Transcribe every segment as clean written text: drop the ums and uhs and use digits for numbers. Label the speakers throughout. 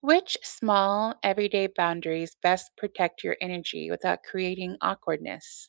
Speaker 1: Which small, everyday boundaries best protect your energy without creating awkwardness?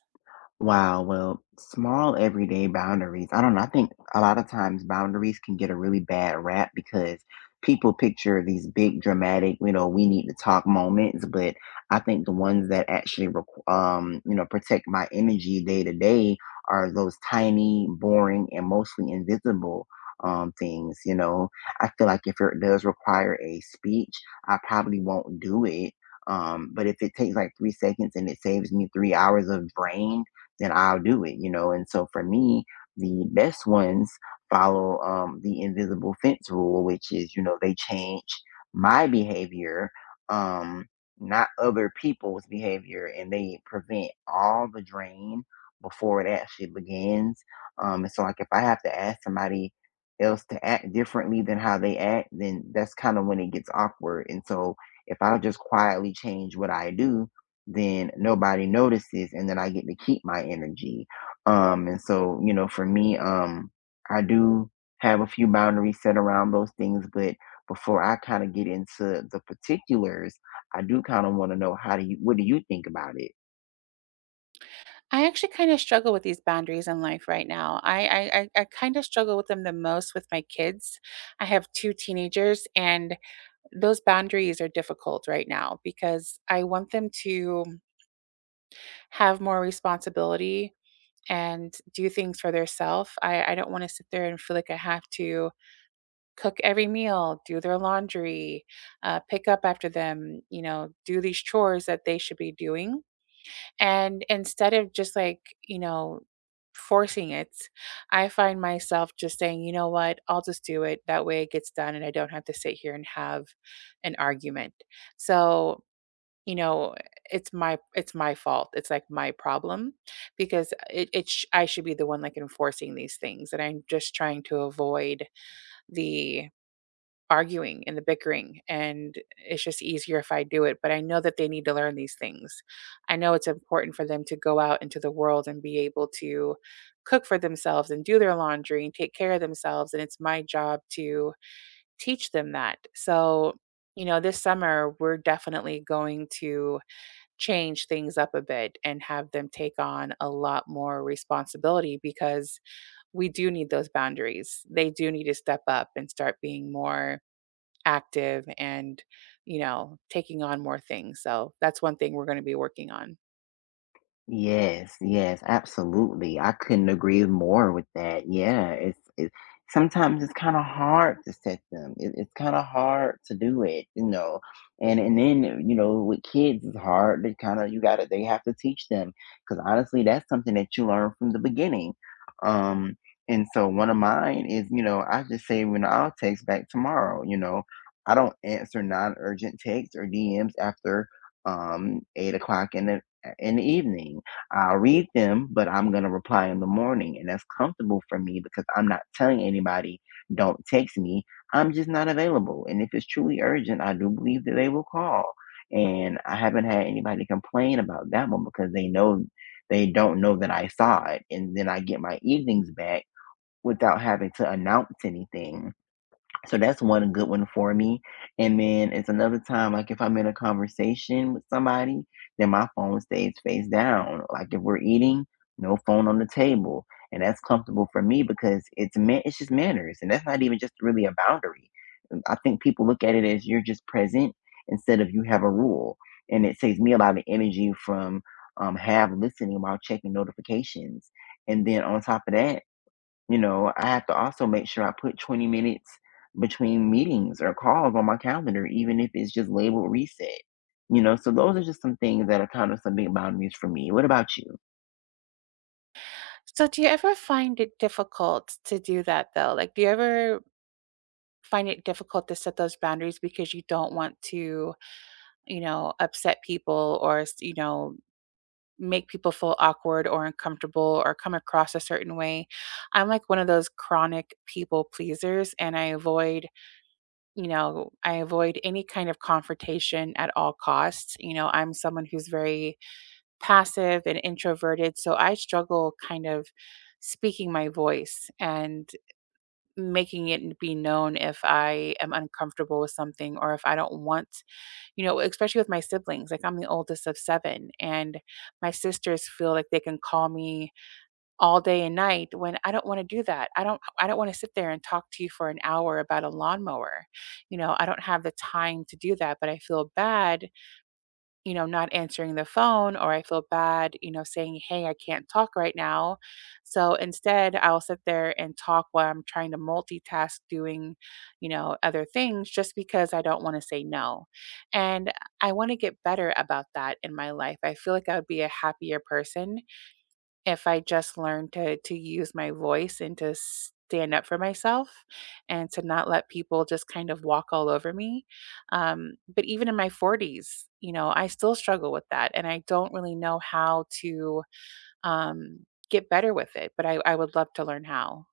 Speaker 2: Wow, well, small everyday boundaries. I don't know. I think a lot of times boundaries can get a really bad rap because people picture these big dramatic, you know, we need to talk moments, but I think the ones that actually you know, protect my energy day to day are those tiny, boring, and mostly invisible things, you know. I feel like if it does require a speech, I probably won't do it. But if it takes like 3 seconds and it saves me 3 hours of brain, then I'll do it, you know. And so for me, the best ones follow the invisible fence rule, which is, you know, they change my behavior, um, not other people's behavior, and they prevent all the drain before it actually begins. And so, like, if I have to ask somebody else to act differently than how they act, then that's kind of when it gets awkward. And so, if I just quietly change what I do, then nobody notices and then I get to keep my energy. You know, for me, I do have a few boundaries set around those things, but before I kind of get into the particulars, I do kind of want to know how do you what do you think about it?
Speaker 1: I actually kind of struggle with these boundaries in life right now. I kind of struggle with them the most with my kids. I have two teenagers, and those boundaries are difficult right now because I want them to have more responsibility and do things for themselves. I don't want to sit there and feel like I have to cook every meal, do their laundry, pick up after them, do these chores that they should be doing. And instead of just like, you know, forcing it, I find myself just saying, you know what, I'll just do it. That way it gets done and I don't have to sit here and have an argument. So, you know, it's my fault. It's like my problem because I should be the one like enforcing these things and I'm just trying to avoid the arguing and the bickering and it's just easier if I do it, but I know that they need to learn these things. I know it's important for them to go out into the world and be able to cook for themselves and do their laundry and take care of themselves and it's my job to teach them that. So, this summer we're definitely going to change things up a bit and have them take on a lot more responsibility because we do need those boundaries. They do need to step up and start being more active and, taking on more things. So that's one thing we're going to be working on.
Speaker 2: Yes, yes, absolutely. I couldn't agree more with that. Yeah, sometimes it's kind of hard to set them. It's kind of hard to do it, you know. And then, you know, with kids it's hard. They kind of you got to they have to teach them because honestly that's something that you learn from the beginning. Um, and so one of mine is, you know, I just say when I'll text back tomorrow. You know, I don't answer non-urgent texts or DMs after 8 o'clock in the evening. I'll read them, but I'm going to reply in the morning. And that's comfortable for me because I'm not telling anybody, don't text me. I'm just not available. And if it's truly urgent, I do believe that they will call. And I haven't had anybody complain about that one because they don't know that I saw it. And then I get my evenings back without having to announce anything. So that's one good one for me. And then it's another time, like if I'm in a conversation with somebody, then my phone stays face down. Like if we're eating, no phone on the table. And that's comfortable for me because it's just manners. And that's not even just really a boundary. I think people look at it as you're just present instead of you have a rule. And it saves me a lot of energy from have listening while checking notifications. And then on top of that, you know, I have to also make sure I put 20 minutes between meetings or calls on my calendar, even if it's just labeled reset. You know, so those are just some things that are kind of some big boundaries for me. What about you?
Speaker 1: So, do you ever find it difficult to do that though? Like, do you ever find it difficult to set those boundaries because you don't want to, upset people or, make people feel awkward or uncomfortable or come across a certain way? I'm like one of those chronic people pleasers and I avoid any kind of confrontation at all costs. I'm someone who's very passive and introverted, so I struggle kind of speaking my voice and making it be known if I am uncomfortable with something or if I don't want, especially with my siblings. Like I'm the oldest of seven, and my sisters feel like they can call me all day and night when I don't want to do that. I don't want to sit there and talk to you for an hour about a lawnmower. I don't have the time to do that, but I feel bad, not answering the phone or I feel bad, saying, hey, I can't talk right now. So instead, I'll sit there and talk while I'm trying to multitask doing, other things just because I don't want to say no. And I want to get better about that in my life. I feel like I would be a happier person if I just learn to use my voice and to stand up for myself and to not let people just kind of walk all over me. But even in my 40s, I still struggle with that. And I don't really know how to um, get better with it, but I would love to learn how.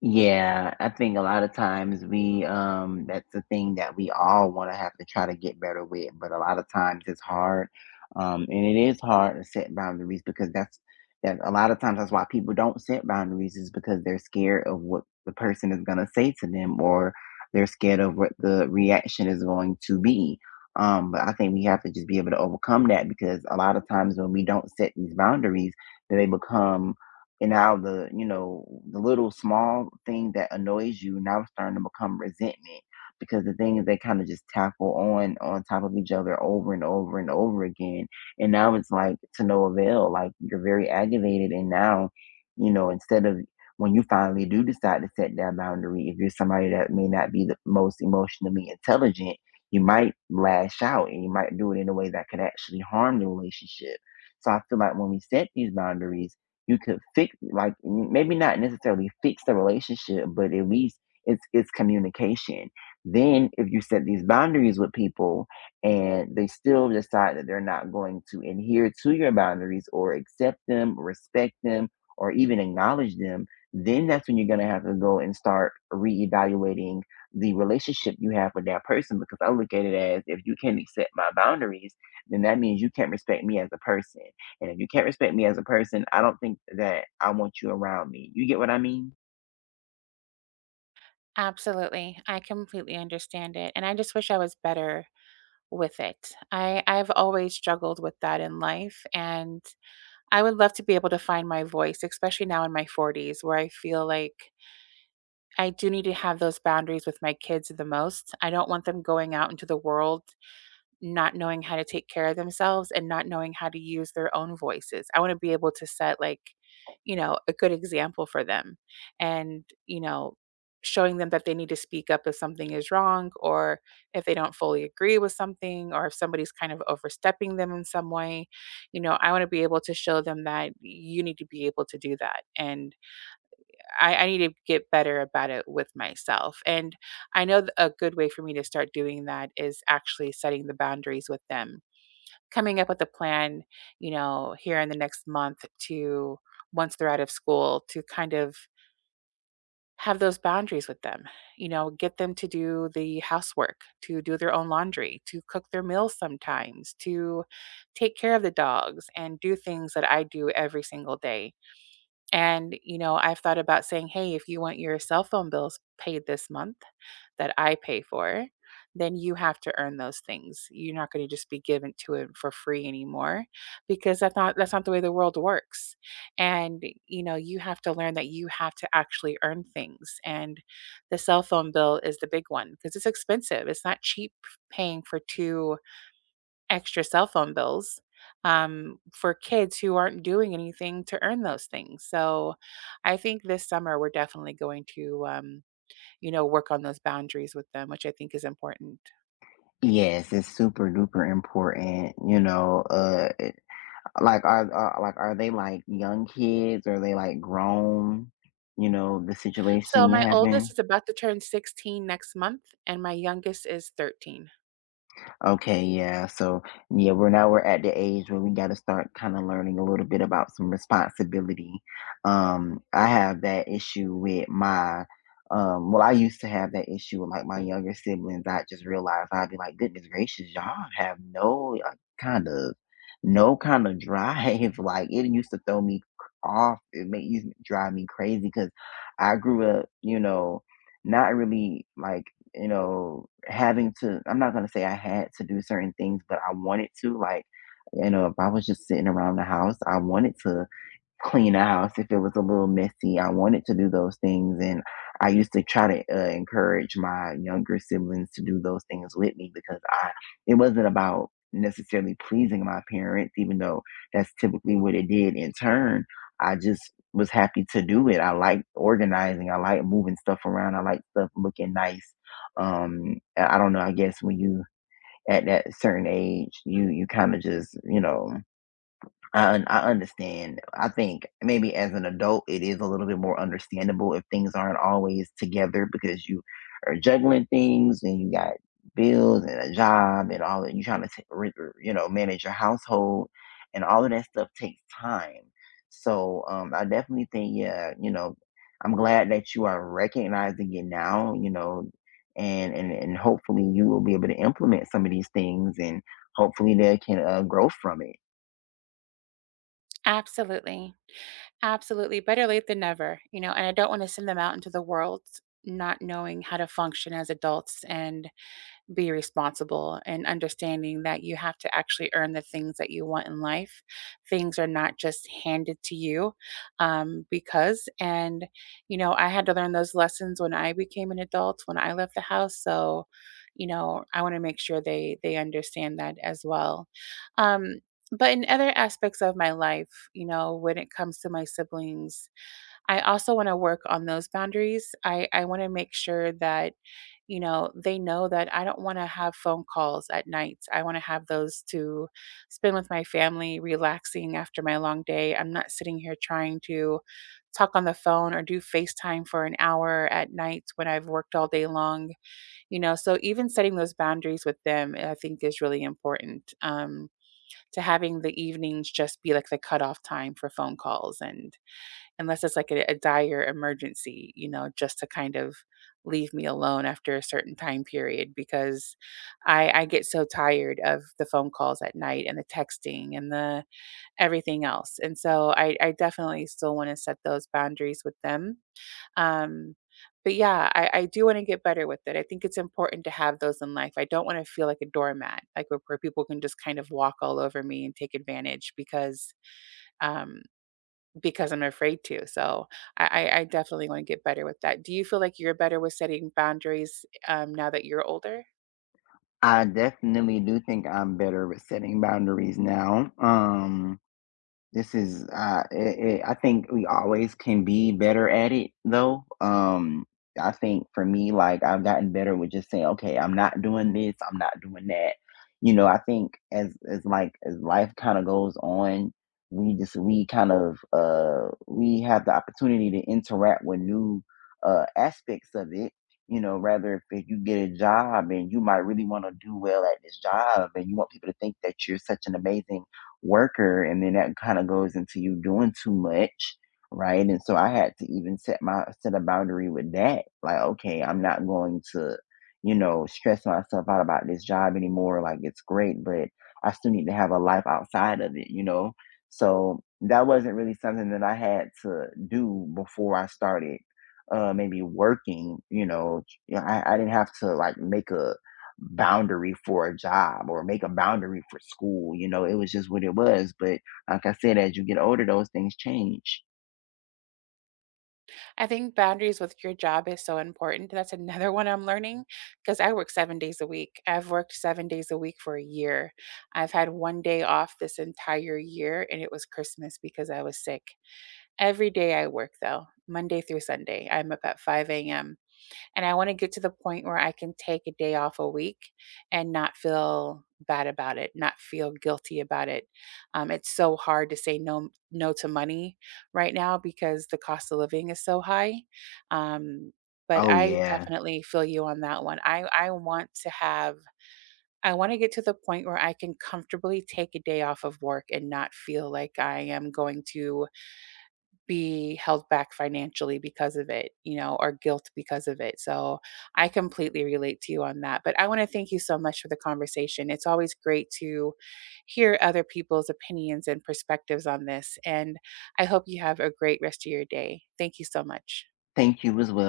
Speaker 2: Yeah, I think a lot of times we that's the thing that we all want to have to try to get better with, but a lot of times it's hard. And it is hard to set boundaries because that's that a lot of times that's why people don't set boundaries is because they're scared of what the person is going to say to them or they're scared of what the reaction is going to be. But I think we have to just be able to overcome that because a lot of times when we don't set these boundaries, they become, and now the you know the little small thing that annoys you now is starting to become resentment because the thing is they kind of just tackle on top of each other over and over and over again, and now it's like to no avail, like you're very aggravated. And now, you know, instead of when you finally do decide to set that boundary, if you're somebody that may not be the most emotionally intelligent, you might lash out and you might do it in a way that could actually harm the relationship. So I feel like when we set these boundaries, you could fix, like maybe not necessarily fix the relationship, but at least it's communication. Then if you set these boundaries with people and they still decide that they're not going to adhere to your boundaries or accept them, respect them, or even acknowledge them, then that's when you're going to have to go and start reevaluating the relationship you have with that person, because I look at it as, if you can't accept my boundaries, then that means you can't respect me as a person. And if you can't respect me as a person, I don't think that I want you around me. You get what I mean?
Speaker 1: Absolutely. I completely understand it. And I just wish I was better with it. I've always struggled with that in life. And I would love to be able to find my voice, especially now in my 40s, where I feel like I do need to have those boundaries with my kids the most. I don't want them going out into the world not knowing how to take care of themselves and not knowing how to use their own voices. I want to be able to set like, a good example for them and, showing them that they need to speak up if something is wrong or if they don't fully agree with something or if somebody's kind of overstepping them in some way. I want to be able to show them that you need to be able to do that and I need to get better about it with myself. And I know a good way for me to start doing that is actually setting the boundaries with them, coming up with a plan, here in the next month to once they're out of school to kind of have those boundaries with them, get them to do the housework, to do their own laundry, to cook their meals sometimes, to take care of the dogs and do things that I do every single day and, I've thought about saying, hey, if you want your cell phone bills paid this month that I pay for, then you have to earn those things. You're not going to just be given to it for free anymore because that's not the way the world works. And you have to learn that you have to actually earn things. And the cell phone bill is the big one because it's expensive. It's not cheap paying for two extra cell phone bills for kids who aren't doing anything to earn those things. So I think this summer we're definitely going to, work on those boundaries with them, which I think is important.
Speaker 2: Yes, it's super duper important. You know, like, are they like young kids? Or are they like grown? You know, the
Speaker 1: So
Speaker 2: situation you're
Speaker 1: my oldest
Speaker 2: having.
Speaker 1: is about to turn 16 next month, and my youngest is 13.
Speaker 2: Okay, yeah. So yeah, we're at the age where we got to start kind of learning a little bit about some responsibility. I have that issue with my, well, I used to have that issue with like my younger siblings. I just realized I'd be like, goodness gracious, y'all have no kind of, no kind of drive. Like it used to throw me off. It made used to drive me crazy because I grew up, you know, not really like, you know, having to, I'm not going to say I had to do certain things, but I wanted to. Like, you know, if I was just sitting around the house, I wanted to clean house if it was a little messy. I wanted to do those things, and I used to try to encourage my younger siblings to do those things with me because I, it wasn't about necessarily pleasing my parents, even though that's typically what it did. In turn, I just was happy to do it. I like organizing. I like moving stuff around. I like stuff looking nice. I don't know. I guess when you at that certain age, you kind of just, you know, I understand. I think maybe as an adult, it is a little bit more understandable if things aren't always together because you are juggling things and you got bills and a job and all that. You're trying to, you know, manage your household, and all of that stuff takes time. So I definitely think, yeah, you know, I'm glad that you are recognizing it now, you know, and and hopefully you will be able to implement some of these things, and hopefully they can grow from it.
Speaker 1: Absolutely. Absolutely. Better late than never, and I don't want to send them out into the world not knowing how to function as adults and be responsible and understanding that you have to actually earn the things that you want in life. Things are not just handed to you because, and, you know, I had to learn those lessons when I became an adult, when I left the house. So, I want to make sure they understand that as well. Um, but in other aspects of my life, when it comes to my siblings, I also want to work on those boundaries. I want to make sure that, they know that I don't want to have phone calls at night. I want to have those to spend with my family, relaxing after my long day. I'm not sitting here trying to talk on the phone or do FaceTime for an hour at night when I've worked all day long. So even setting those boundaries with them, I think, is really important to having the evenings just be like the cutoff time for phone calls and unless it's like a dire emergency, just to kind of leave me alone after a certain time period because I get so tired of the phone calls at night and the texting and the everything else. And so I definitely still want to set those boundaries with them. Um, but yeah, I do want to get better with it. I think it's important to have those in life. I don't want to feel like a doormat, like where people can just kind of walk all over me and take advantage um, because I'm afraid to. So I definitely want to get better with that. Do you feel like you're better with setting boundaries now that you're older?
Speaker 2: I definitely do think I'm better with setting boundaries now. This is, eh, eh, I think we always can be better at it though. I think for me, like I've gotten better with just saying, okay, I'm not doing this, I'm not doing that. You know, I think as as life kind of goes on, we kind of we have the opportunity to interact with new aspects of it. You know, rather if you get a job and you might really want to do well at this job and you want people to think that you're such an amazing worker, and then that kind of goes into you doing too much, right? And so I had to even set a boundary with that, like, okay, I'm not going to, you know, stress myself out about this job anymore. Like, it's great, but I still need to have a life outside of it, you know. So that wasn't really something that I had to do before I started maybe working, you know. I didn't have to like make a boundary for a job or make a boundary for school. You know, it was just what it was. But like I said, as you get older, those things change.
Speaker 1: I think boundaries with your job is so important. That's another one I'm learning because I work 7 days a week. I've worked 7 days a week for a year. I've had one day off this entire year, and it was Christmas because I was sick. Every day I work though, Monday through Sunday. I'm up at 5 a.m. And I want to get to the point where I can take a day off a week and not feel bad about it, not feel guilty about it. It's so hard to say no to money right now because the cost of living is so high. Um, but
Speaker 2: Oh,
Speaker 1: I
Speaker 2: yeah.
Speaker 1: definitely feel you on that one. I want to get to the point where I can comfortably take a day off of work and not feel like I am going to be held back financially because of it, or guilt because of it. So I completely relate to you on that. But I want to thank you so much for the conversation. It's always great to hear other people's opinions and perspectives on this. And I hope you have a great rest of your day. Thank you so much.
Speaker 2: Thank you as well.